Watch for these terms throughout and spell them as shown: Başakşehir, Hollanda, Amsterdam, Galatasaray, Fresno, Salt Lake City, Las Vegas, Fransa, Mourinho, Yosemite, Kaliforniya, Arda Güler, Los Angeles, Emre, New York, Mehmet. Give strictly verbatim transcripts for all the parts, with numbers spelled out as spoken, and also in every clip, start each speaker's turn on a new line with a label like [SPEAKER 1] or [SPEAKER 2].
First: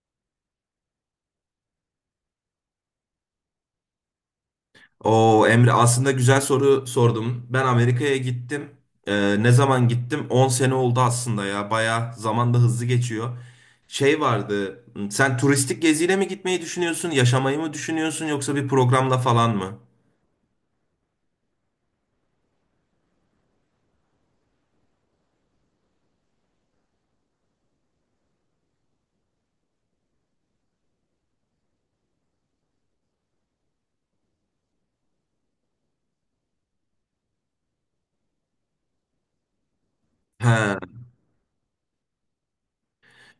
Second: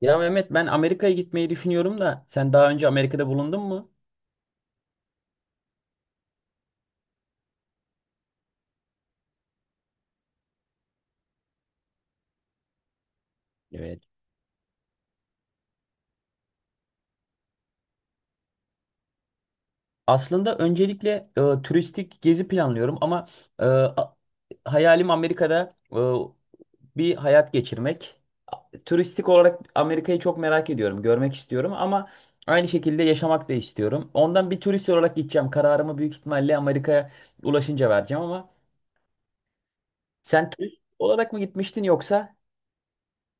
[SPEAKER 1] Ya Mehmet, ben Amerika'ya gitmeyi düşünüyorum da sen daha önce Amerika'da bulundun mu?
[SPEAKER 2] O Emre aslında güzel soru sordum. Ben Amerika'ya gittim. Ee, ne zaman gittim? On sene oldu aslında ya. Baya zaman da hızlı geçiyor.
[SPEAKER 1] Evet.
[SPEAKER 2] Şey vardı. Sen turistik geziyle mi gitmeyi düşünüyorsun? Yaşamayı mı düşünüyorsun? Yoksa bir programla falan mı?
[SPEAKER 1] Aslında öncelikle e, turistik gezi planlıyorum ama e, a- hayalim Amerika'da e, bir hayat geçirmek. Turistik olarak Amerika'yı çok merak ediyorum, görmek istiyorum ama aynı şekilde yaşamak da istiyorum. Ondan bir turist olarak gideceğim. Kararımı büyük ihtimalle Amerika'ya ulaşınca vereceğim ama sen turist
[SPEAKER 2] He.
[SPEAKER 1] olarak mı gitmiştin yoksa?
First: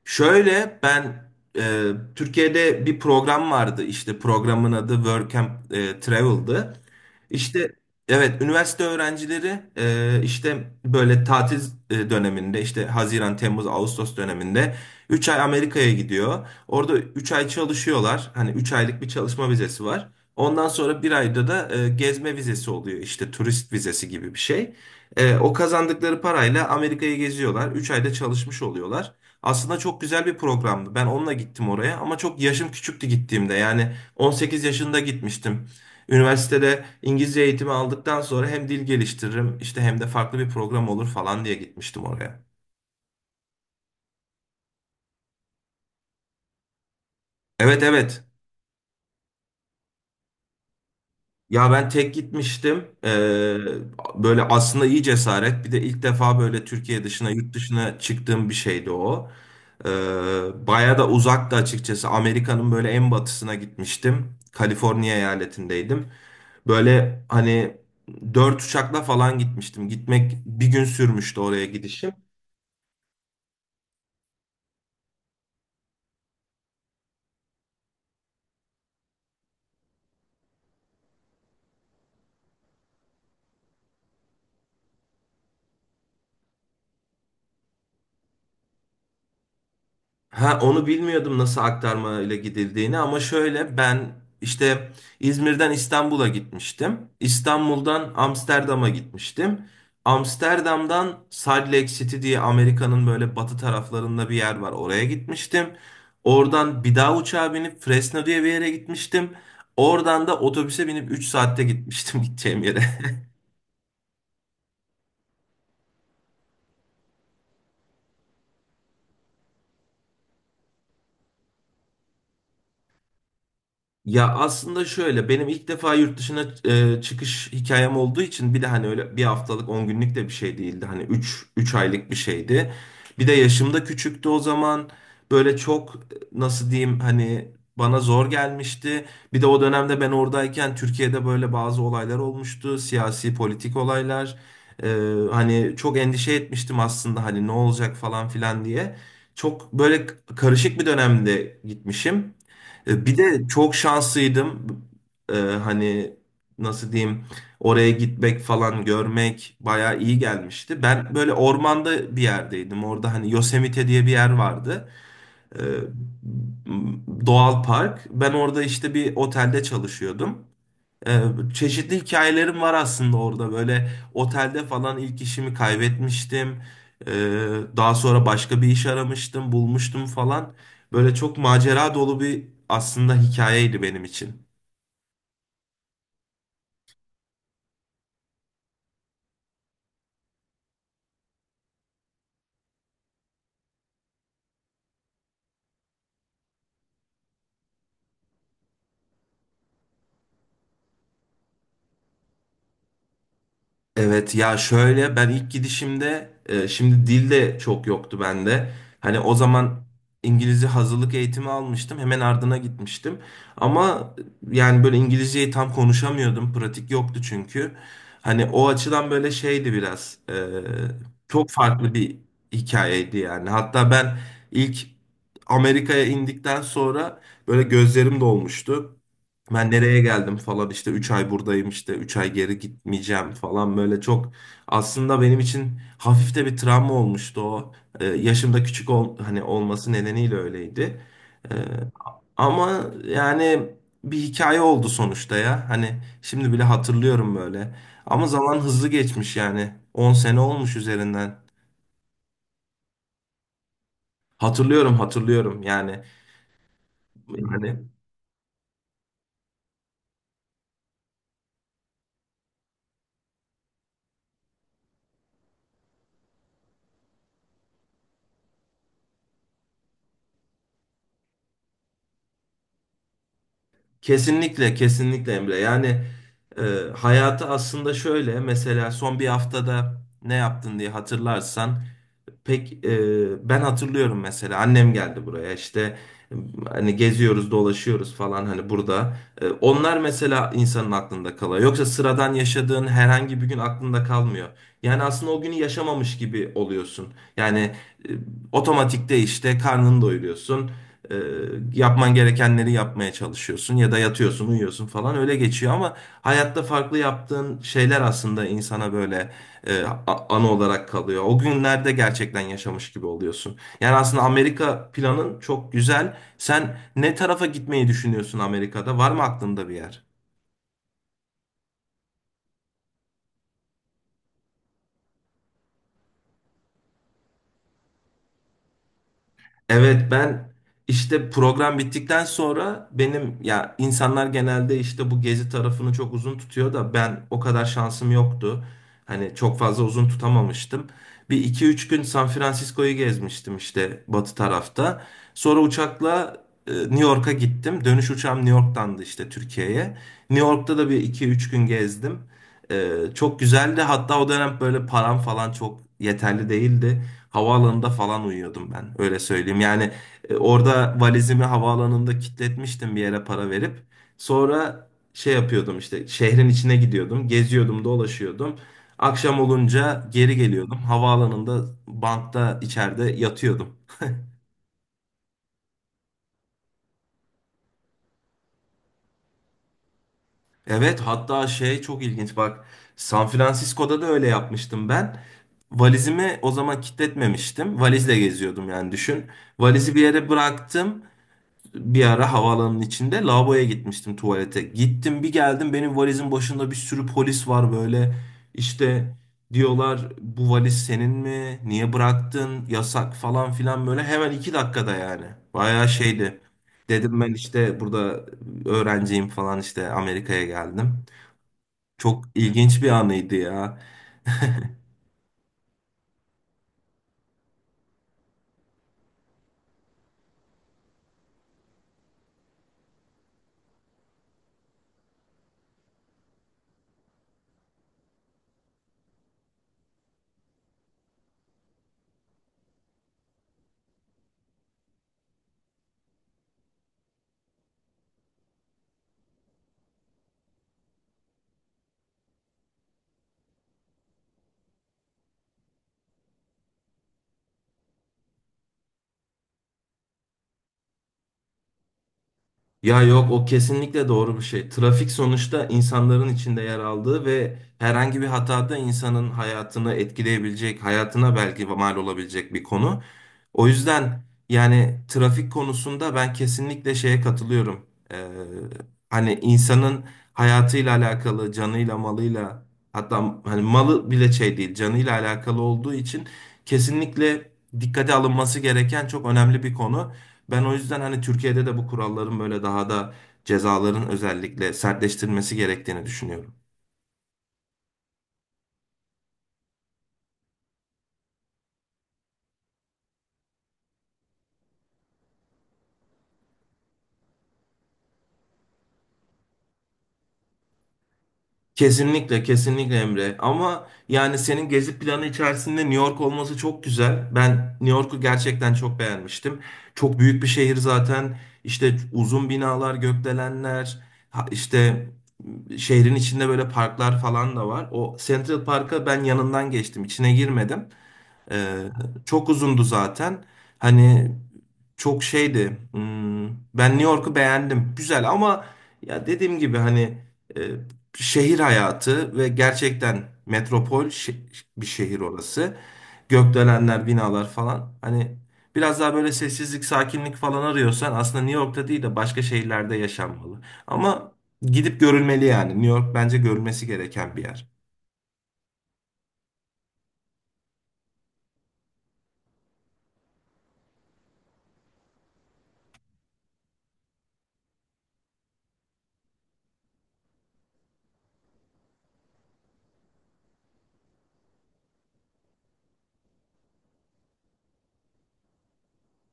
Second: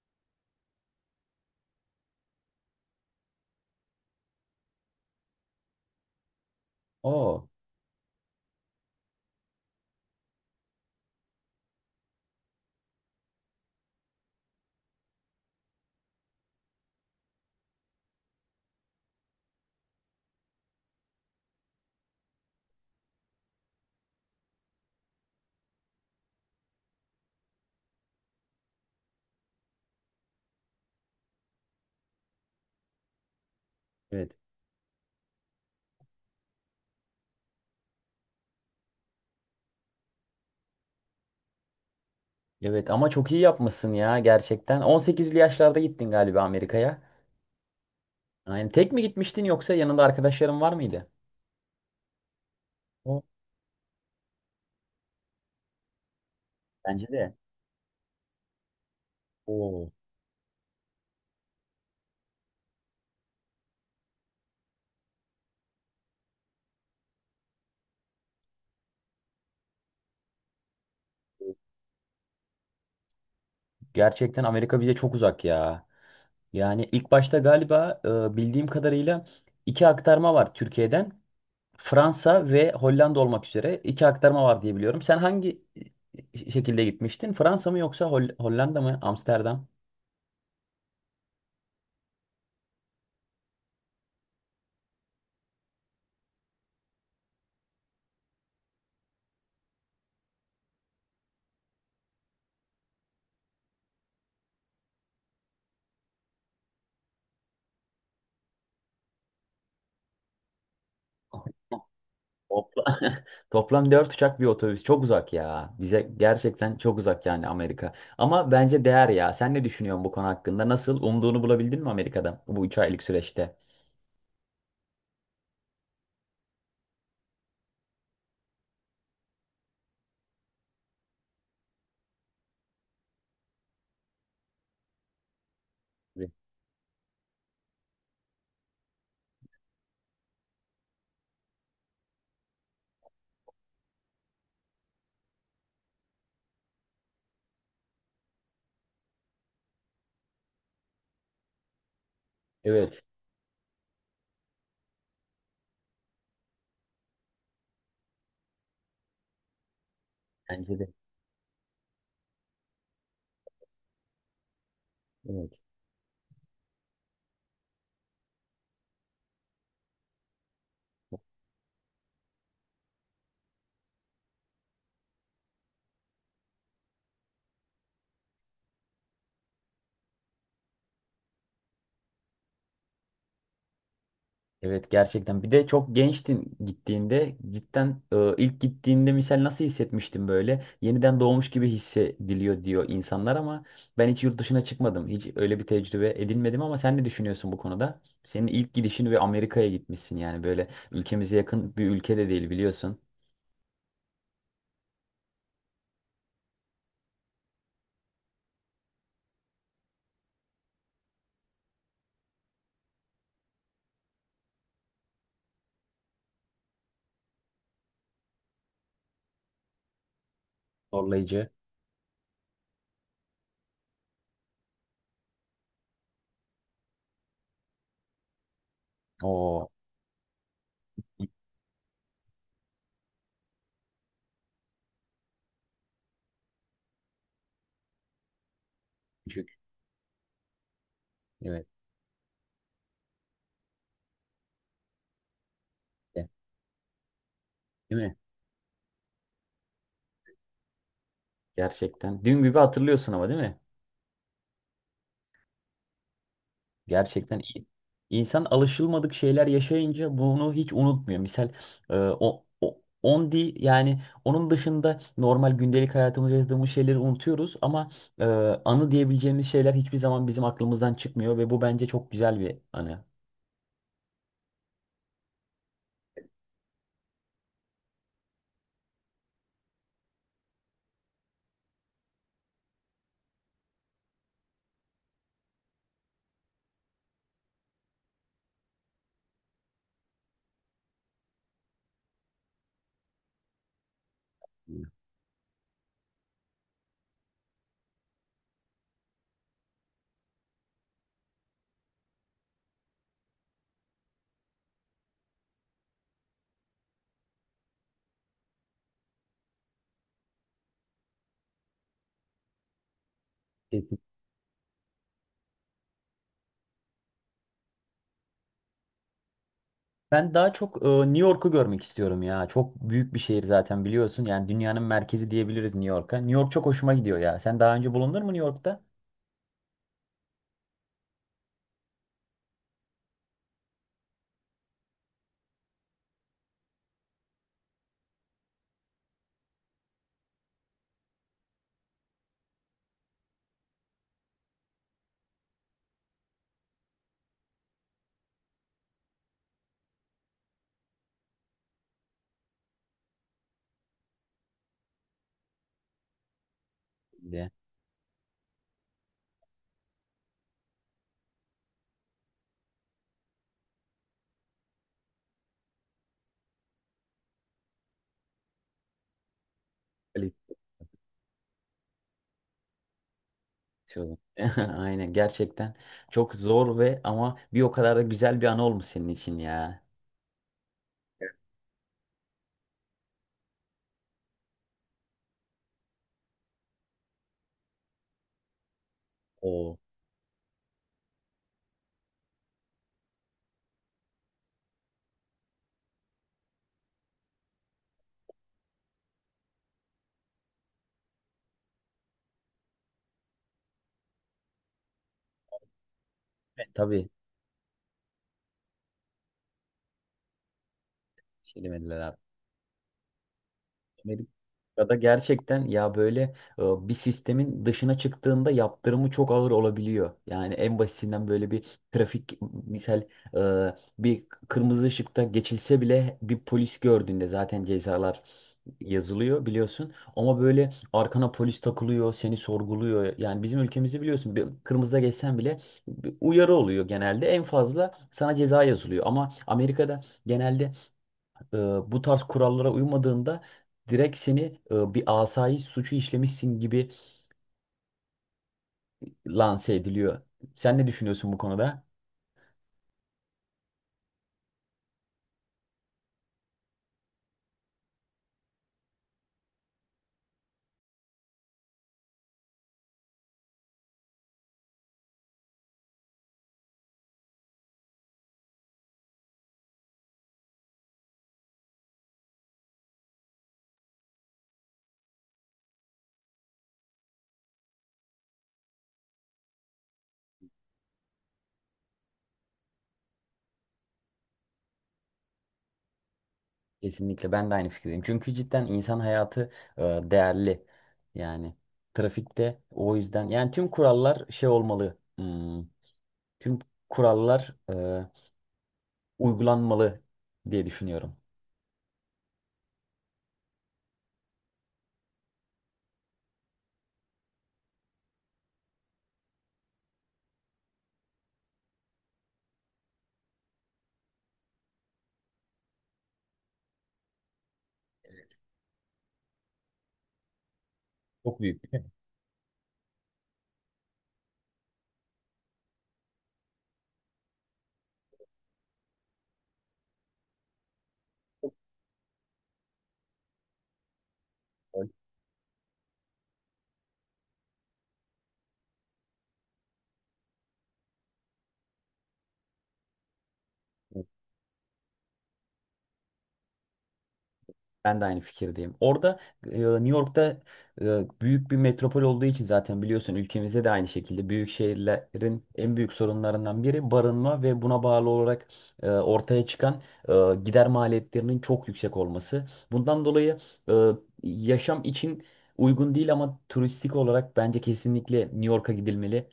[SPEAKER 2] Şöyle ben e, Türkiye'de bir program vardı, işte programın adı Work and e, Travel'dı.
[SPEAKER 1] Oo.
[SPEAKER 2] İşte evet, üniversite öğrencileri e, işte böyle tatil e, döneminde, işte Haziran, Temmuz, Ağustos döneminde üç ay Amerika'ya gidiyor. Orada üç ay çalışıyorlar. Hani üç aylık bir çalışma vizesi var. Ondan sonra bir ayda da e, gezme vizesi oluyor, işte turist vizesi gibi bir şey. E, o kazandıkları parayla Amerika'yı geziyorlar. Üç ayda çalışmış oluyorlar. Aslında çok güzel bir programdı. Ben onunla gittim oraya ama çok yaşım küçüktü gittiğimde. Yani
[SPEAKER 1] Evet.
[SPEAKER 2] on sekiz yaşında gitmiştim. Üniversitede İngilizce eğitimi aldıktan sonra hem dil geliştiririm işte hem de farklı bir program olur falan diye gitmiştim oraya.
[SPEAKER 1] Evet ama çok iyi yapmışsın ya gerçekten. on sekizli yaşlarda gittin galiba Amerika'ya.
[SPEAKER 2] Evet, evet.
[SPEAKER 1] Yani tek mi gitmiştin yoksa yanında arkadaşların var mıydı?
[SPEAKER 2] Ya ben tek gitmiştim. Ee,
[SPEAKER 1] O-
[SPEAKER 2] böyle aslında iyi cesaret. Bir de ilk defa böyle Türkiye
[SPEAKER 1] Bence
[SPEAKER 2] dışına,
[SPEAKER 1] de.
[SPEAKER 2] yurt dışına çıktığım bir şeydi o.
[SPEAKER 1] Oo.
[SPEAKER 2] Ee, Baya da uzaktı açıkçası. Amerika'nın böyle en batısına gitmiştim. Kaliforniya eyaletindeydim. Böyle hani dört uçakla falan gitmiştim. Gitmek bir gün sürmüştü, oraya gidişim.
[SPEAKER 1] Gerçekten Amerika bize çok uzak ya. Yani ilk başta galiba e, bildiğim kadarıyla iki aktarma var Türkiye'den. Fransa ve Hollanda olmak üzere iki aktarma var diye biliyorum. Sen hangi e, şekilde gitmiştin? Fransa mı yoksa Hol- Hollanda mı? Amsterdam?
[SPEAKER 2] Ha, onu bilmiyordum nasıl aktarma ile gidildiğini, ama şöyle ben işte İzmir'den İstanbul'a gitmiştim. İstanbul'dan Amsterdam'a gitmiştim. Amsterdam'dan Salt Lake City diye Amerika'nın böyle batı taraflarında bir yer var. Oraya gitmiştim. Oradan bir daha uçağa binip Fresno diye bir yere gitmiştim. Oradan da otobüse binip üç saatte gitmiştim gideceğim yere.
[SPEAKER 1] Topla- Toplam dört uçak, bir otobüs. Çok uzak ya. Bize gerçekten çok uzak yani Amerika. Ama bence değer ya. Sen ne düşünüyorsun bu konu hakkında? Nasıl? Umduğunu bulabildin mi Amerika'da bu üç aylık süreçte?
[SPEAKER 2] Ya aslında şöyle, benim ilk defa yurt dışına e, çıkış hikayem olduğu için, bir de hani öyle bir haftalık on günlük de bir şey değildi. Hani üç üç aylık bir şeydi. Bir de yaşım da küçüktü o zaman. Böyle çok,
[SPEAKER 1] Evet.
[SPEAKER 2] nasıl diyeyim hani, bana zor gelmişti. Bir de o dönemde ben oradayken Türkiye'de böyle bazı olaylar olmuştu. Siyasi politik olaylar. E, Hani çok endişe etmiştim aslında, hani ne olacak falan filan diye. Çok böyle karışık bir dönemde gitmişim.
[SPEAKER 1] Evet.
[SPEAKER 2] E, Bir de çok şanslıydım. E, hani nasıl diyeyim, oraya gitmek falan, görmek bayağı iyi
[SPEAKER 1] Bence
[SPEAKER 2] gelmişti.
[SPEAKER 1] de.
[SPEAKER 2] Ben böyle ormanda bir yerdeydim. Orada hani Yosemite diye bir yer vardı. E,
[SPEAKER 1] Evet.
[SPEAKER 2] m- Doğal park. Ben orada işte bir otelde çalışıyordum. Ee, Çeşitli hikayelerim var aslında orada. Böyle otelde falan ilk işimi kaybetmiştim. Ee, Daha sonra başka bir iş aramıştım, bulmuştum falan. Böyle çok macera dolu bir aslında hikayeydi benim için.
[SPEAKER 1] Evet gerçekten. Bir de çok gençtin gittiğinde cidden e, ilk gittiğinde misal nasıl hissetmiştim böyle? Yeniden doğmuş gibi hissediliyor diyor insanlar ama ben hiç yurt dışına çıkmadım. Hiç öyle bir tecrübe edinmedim ama sen ne düşünüyorsun bu konuda? Senin ilk gidişin ve Amerika'ya gitmişsin, yani böyle ülkemize yakın bir ülke de değil biliyorsun.
[SPEAKER 2] Evet ya, şöyle ben ilk gidişimde e, şimdi dil de çok yoktu bende. Hani o zaman İngilizce hazırlık eğitimi almıştım. Hemen ardına gitmiştim. Ama yani böyle İngilizceyi tam konuşamıyordum. Pratik yoktu çünkü. Hani o açıdan böyle şeydi biraz. E,
[SPEAKER 1] Zorlayıcı.
[SPEAKER 2] çok farklı bir hikayeydi yani. Hatta ben ilk Amerika'ya indikten sonra böyle gözlerim dolmuştu.
[SPEAKER 1] Oo.
[SPEAKER 2] Ben nereye geldim falan, işte üç ay buradayım, işte üç ay geri gitmeyeceğim falan, böyle çok aslında benim için hafif de bir travma olmuştu o. Ee, yaşımda küçük ol, hani
[SPEAKER 1] Küçük.
[SPEAKER 2] olması nedeniyle öyleydi. Ee,
[SPEAKER 1] Evet.
[SPEAKER 2] Ama yani bir hikaye oldu sonuçta ya. Hani şimdi bile hatırlıyorum böyle.
[SPEAKER 1] Değil mi?
[SPEAKER 2] Ama zaman hızlı geçmiş yani. On sene olmuş üzerinden.
[SPEAKER 1] Gerçekten. Dün gibi hatırlıyorsun ama değil mi?
[SPEAKER 2] Hatırlıyorum, hatırlıyorum yani.
[SPEAKER 1] Gerçekten iyi.
[SPEAKER 2] Yani
[SPEAKER 1] İnsan alışılmadık şeyler yaşayınca bunu hiç unutmuyor. Misal e, o, o on di yani onun dışında normal gündelik hayatımızda yaşadığımız şeyleri unutuyoruz ama e, anı diyebileceğimiz şeyler hiçbir zaman bizim aklımızdan çıkmıyor ve bu bence çok güzel bir anı.
[SPEAKER 2] kesinlikle, kesinlikle Emre. Yani e, hayatı aslında şöyle, mesela son bir haftada ne yaptın diye hatırlarsan, pek e, ben hatırlıyorum mesela, annem geldi buraya, işte e, hani geziyoruz, dolaşıyoruz falan hani burada. E, onlar mesela insanın aklında kalıyor. Yoksa sıradan yaşadığın herhangi bir gün aklında kalmıyor. Yani aslında o günü yaşamamış gibi oluyorsun. Yani e, otomatikte işte karnını doyuruyorsun. E, Yapman gerekenleri yapmaya çalışıyorsun, ya da yatıyorsun uyuyorsun falan, öyle geçiyor. Ama hayatta farklı yaptığın şeyler aslında insana böyle e, a- anı olarak kalıyor. O günlerde gerçekten yaşamış gibi oluyorsun. Yani
[SPEAKER 1] Kesin.
[SPEAKER 2] aslında Amerika planın çok güzel. Sen ne tarafa gitmeyi düşünüyorsun Amerika'da? Var mı aklında bir yer?
[SPEAKER 1] Ben daha çok e, New York'u görmek istiyorum ya. Çok büyük bir şehir zaten biliyorsun. Yani dünyanın merkezi diyebiliriz New York'a. New York çok hoşuma gidiyor ya. Sen daha önce bulundun mu New York'ta?
[SPEAKER 2] Evet, ben işte program bittikten sonra, benim ya, insanlar genelde işte bu gezi tarafını çok uzun tutuyor da, ben o kadar şansım yoktu. Hani çok fazla uzun tutamamıştım. Bir iki üç gün San Francisco'yu gezmiştim, işte batı tarafta. Sonra uçakla e, New York'a gittim. Dönüş uçağım New York'tandı, işte Türkiye'ye. New York'ta da bir iki üç gün gezdim. E, Çok güzeldi. Hatta o dönem böyle param falan çok yeterli değildi.
[SPEAKER 1] De.
[SPEAKER 2] Havaalanında falan uyuyordum ben, öyle söyleyeyim. Yani e, orada valizimi havaalanında kilitletmiştim bir yere para verip. Sonra şey yapıyordum, işte şehrin içine gidiyordum, geziyordum, dolaşıyordum. Akşam olunca geri geliyordum. Havaalanında bantta içeride yatıyordum.
[SPEAKER 1] Tüyo. Aynen, gerçekten çok zor ve ama bir o kadar da güzel bir an olmuş senin için ya.
[SPEAKER 2] Evet, hatta şey çok ilginç bak, San Francisco'da da öyle yapmıştım ben. Valizimi o zaman kilitletmemiştim. Valizle geziyordum yani, düşün.
[SPEAKER 1] O
[SPEAKER 2] Valizi bir yere bıraktım. Bir ara havaalanının içinde lavaboya gitmiştim, tuvalete. Gittim bir geldim, benim valizin başında bir sürü polis var böyle. İşte diyorlar, bu valiz senin mi? Niye bıraktın? Yasak falan filan, böyle hemen iki dakikada yani. Bayağı şeydi.
[SPEAKER 1] tabii.
[SPEAKER 2] Dedim ben işte burada öğrenciyim falan, işte Amerika'ya geldim.
[SPEAKER 1] Şey demediler abi.
[SPEAKER 2] Çok ilginç bir anıydı ya.
[SPEAKER 1] Ya da gerçekten ya, böyle e, bir sistemin dışına çıktığında yaptırımı çok ağır olabiliyor. Yani en basitinden böyle bir trafik misal e, bir kırmızı ışıkta geçilse bile bir polis gördüğünde zaten cezalar yazılıyor biliyorsun. Ama böyle arkana polis takılıyor, seni sorguluyor. Yani bizim ülkemizde biliyorsun bir kırmızıda geçsen bile bir uyarı oluyor genelde. En fazla sana ceza yazılıyor. Ama Amerika'da genelde e, bu tarz kurallara uymadığında direkt seni e, bir asayiş suçu işlemişsin gibi lanse ediliyor. Sen ne düşünüyorsun bu konuda?
[SPEAKER 2] Ya yok, o kesinlikle doğru bir şey. Trafik sonuçta insanların içinde yer aldığı ve herhangi bir hatada insanın hayatını etkileyebilecek, hayatına belki mal olabilecek bir konu. O yüzden yani trafik konusunda ben kesinlikle şeye katılıyorum. Ee, Hani insanın hayatıyla alakalı, canıyla, malıyla, hatta hani malı bile şey değil, canıyla alakalı olduğu için kesinlikle dikkate alınması gereken çok önemli bir konu. Ben o yüzden hani Türkiye'de de bu kuralların böyle daha da, cezaların özellikle sertleştirilmesi gerektiğini düşünüyorum.
[SPEAKER 1] Kesinlikle ben de aynı fikirdeyim. Çünkü cidden insan hayatı e, değerli. Yani trafikte, o yüzden yani tüm kurallar şey olmalı. Hmm, tüm kurallar e, uygulanmalı diye düşünüyorum.
[SPEAKER 2] Kesinlikle, kesinlikle Emre. Ama yani senin gezi planı içerisinde New York olması çok güzel. Ben New York'u gerçekten çok beğenmiştim. Çok büyük bir şehir zaten. İşte uzun binalar, gökdelenler, ha- işte şehrin içinde böyle parklar falan da var. O Central Park'a ben yanından geçtim, içine girmedim. Ee, Çok uzundu zaten. Hani çok şeydi. Hmm, ben New York'u beğendim. Güzel ama, ya dediğim gibi hani e, şehir hayatı ve gerçekten metropol şe- bir şehir orası. Gökdelenler, binalar falan. Hani biraz daha böyle sessizlik, sakinlik falan arıyorsan, aslında New York'ta değil de başka şehirlerde yaşanmalı. Ama gidip görülmeli yani. New York bence görülmesi gereken bir yer.
[SPEAKER 1] Ben de aynı fikirdeyim. Orada e, New York'ta e, büyük bir metropol olduğu için zaten biliyorsun, ülkemizde de aynı şekilde büyük şehirlerin en büyük sorunlarından biri barınma ve buna bağlı olarak e, ortaya çıkan e, gider maliyetlerinin çok yüksek olması. Bundan dolayı e, yaşam için uygun değil ama turistik olarak bence kesinlikle New York'a gidilmeli.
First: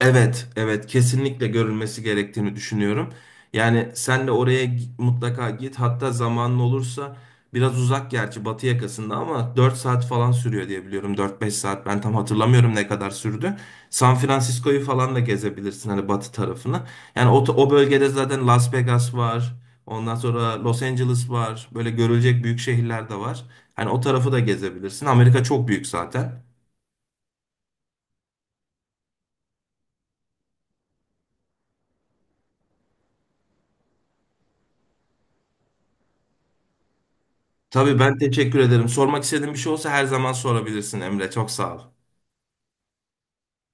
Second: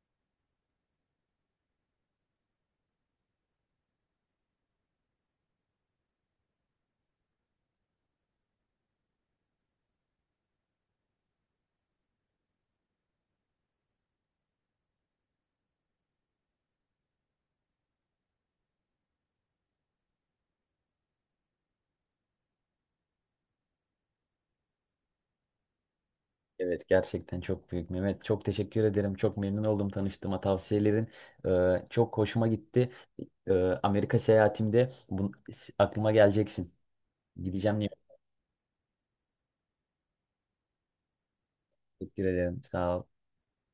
[SPEAKER 2] Evet, evet kesinlikle görülmesi gerektiğini düşünüyorum. Yani sen de oraya gi- mutlaka git. Hatta zamanın olursa, biraz uzak gerçi batı yakasında, ama dört saat falan sürüyor diye biliyorum. Dört beş saat, ben tam hatırlamıyorum ne kadar sürdü. San Francisco'yu falan da gezebilirsin, hani batı tarafını. Yani o, o bölgede zaten Las Vegas var. Ondan sonra Los Angeles var. Böyle görülecek büyük şehirler de var. Hani o tarafı da gezebilirsin. Amerika çok büyük zaten.
[SPEAKER 1] Evet gerçekten çok büyük Mehmet. Çok teşekkür ederim. Çok memnun oldum tanıştığıma. Tavsiyelerin e, çok hoşuma gitti. E, Amerika seyahatimde bun- aklıma geleceksin. Gideceğim diye
[SPEAKER 2] Tabii, ben teşekkür ederim. Sormak istediğin bir şey olsa her zaman sorabilirsin Emre. Çok sağ ol.
[SPEAKER 1] teşekkür ederim. Sağ ol.